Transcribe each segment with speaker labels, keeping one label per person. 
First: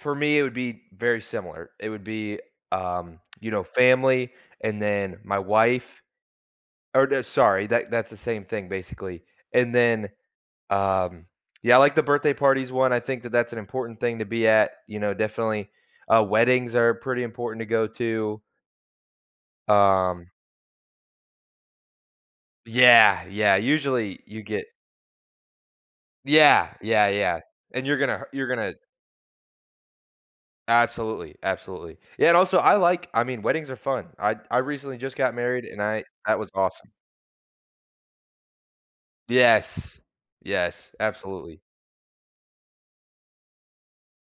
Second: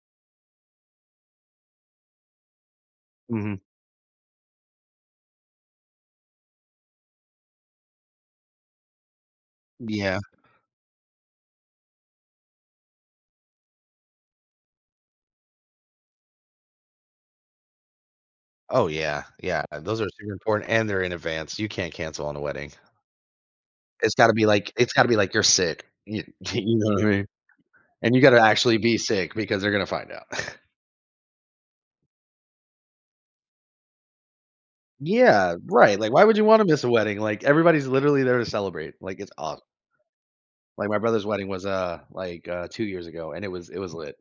Speaker 1: For me, it would be very similar. It would be, um, you
Speaker 2: Mhm.
Speaker 1: know, family, and then my wife. Oh, sorry, that that's the same thing, basically. And then,
Speaker 2: Yeah.
Speaker 1: um, yeah, I, like, the birthday parties one. I think that that's an important thing to be at, you know, definitely, uh, weddings are pretty important to go to.
Speaker 2: Oh, yeah, yeah. Those are
Speaker 1: Um
Speaker 2: super important and they're in advance. You can't cancel on a wedding.
Speaker 1: Yeah, yeah,
Speaker 2: It's
Speaker 1: usually
Speaker 2: gotta
Speaker 1: you
Speaker 2: be,
Speaker 1: get
Speaker 2: like it's gotta be, like, you're sick, you
Speaker 1: Yeah,
Speaker 2: you know what
Speaker 1: yeah,
Speaker 2: I mean.
Speaker 1: yeah, and you're
Speaker 2: And you
Speaker 1: gonna
Speaker 2: got to
Speaker 1: you're gonna
Speaker 2: actually be sick because they're going to find out.
Speaker 1: Absolutely, absolutely. Yeah, and also, I, like, I mean, weddings are fun. I I recently just got
Speaker 2: Yeah,
Speaker 1: married and
Speaker 2: right,
Speaker 1: I
Speaker 2: like, why would
Speaker 1: that
Speaker 2: you
Speaker 1: was
Speaker 2: want to miss a
Speaker 1: awesome.
Speaker 2: wedding? Like, everybody's literally there to celebrate, like, it's awesome.
Speaker 1: Yes,
Speaker 2: Like,
Speaker 1: yes,
Speaker 2: my brother's wedding
Speaker 1: absolutely.
Speaker 2: was, uh, like, 2 years ago, and it was it was lit.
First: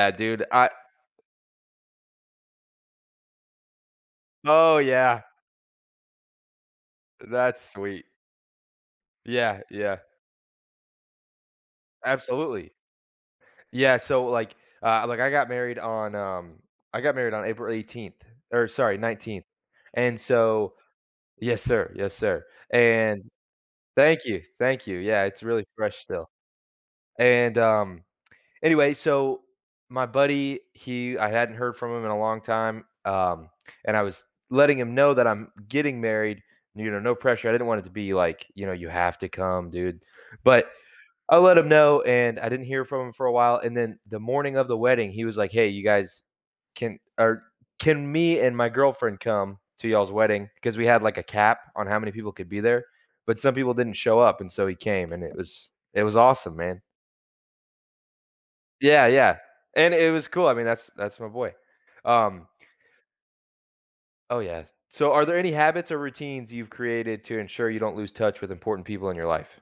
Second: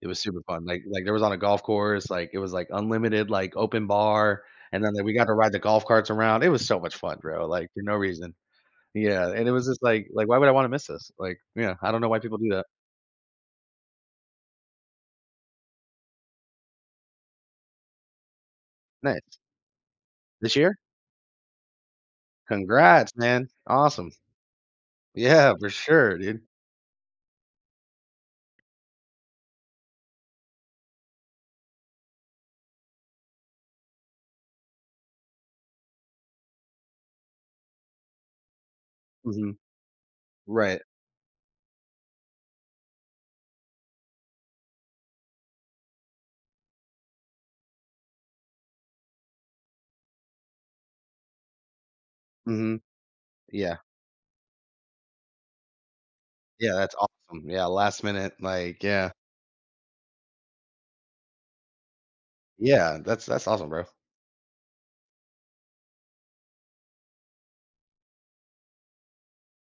Speaker 2: It was super
Speaker 1: dude,
Speaker 2: fun,
Speaker 1: I
Speaker 2: like like, there was on a golf course, like, it was, like, unlimited, like, open bar,
Speaker 1: Oh,
Speaker 2: and then we
Speaker 1: yeah.
Speaker 2: got to ride the golf carts around, it was so much fun, bro, like,
Speaker 1: That's
Speaker 2: for no
Speaker 1: sweet.
Speaker 2: reason. Yeah, and it
Speaker 1: Yeah,
Speaker 2: was just,
Speaker 1: yeah.
Speaker 2: like like, why would I want to miss this, like, yeah, I don't know why people do that.
Speaker 1: Absolutely. Yeah, so, like, uh, like, I got married on, um, I got married on April 18th, or sorry,
Speaker 2: Nice.
Speaker 1: 19th, and
Speaker 2: This
Speaker 1: so
Speaker 2: year?
Speaker 1: yes, sir, yes, sir.
Speaker 2: Congrats,
Speaker 1: And
Speaker 2: man. Awesome.
Speaker 1: thank you, thank you. Yeah, it's
Speaker 2: Yeah,
Speaker 1: really
Speaker 2: for
Speaker 1: fresh
Speaker 2: sure,
Speaker 1: still.
Speaker 2: dude.
Speaker 1: And, um, anyway, so, my buddy, he I hadn't heard from him in a long time, um, and I was letting him know that I'm getting married, you know, no pressure, I didn't want it to be, like, you know, "You have to
Speaker 2: Mhm.
Speaker 1: come, dude." But,
Speaker 2: Right.
Speaker 1: I let him know and I didn't hear from him for a while, and then the morning of the wedding, he was, like, "Hey, you guys, can, uh, can me and my girlfriend come to y'all's wedding?" because we had, like, a cap on how many people could be
Speaker 2: Mhm.
Speaker 1: there, but some people
Speaker 2: Yeah.
Speaker 1: didn't show up and so he came and it was it was awesome,
Speaker 2: Yeah,
Speaker 1: man.
Speaker 2: that's awesome. Yeah, last minute, like,
Speaker 1: Yeah,
Speaker 2: yeah.
Speaker 1: yeah, and it was cool, I mean, that's that's my boy. Um.
Speaker 2: Yeah, that's that's awesome, bro.
Speaker 1: Oh, yeah. So are there any habits or routines you've created to ensure you don't lose touch with important people in your life?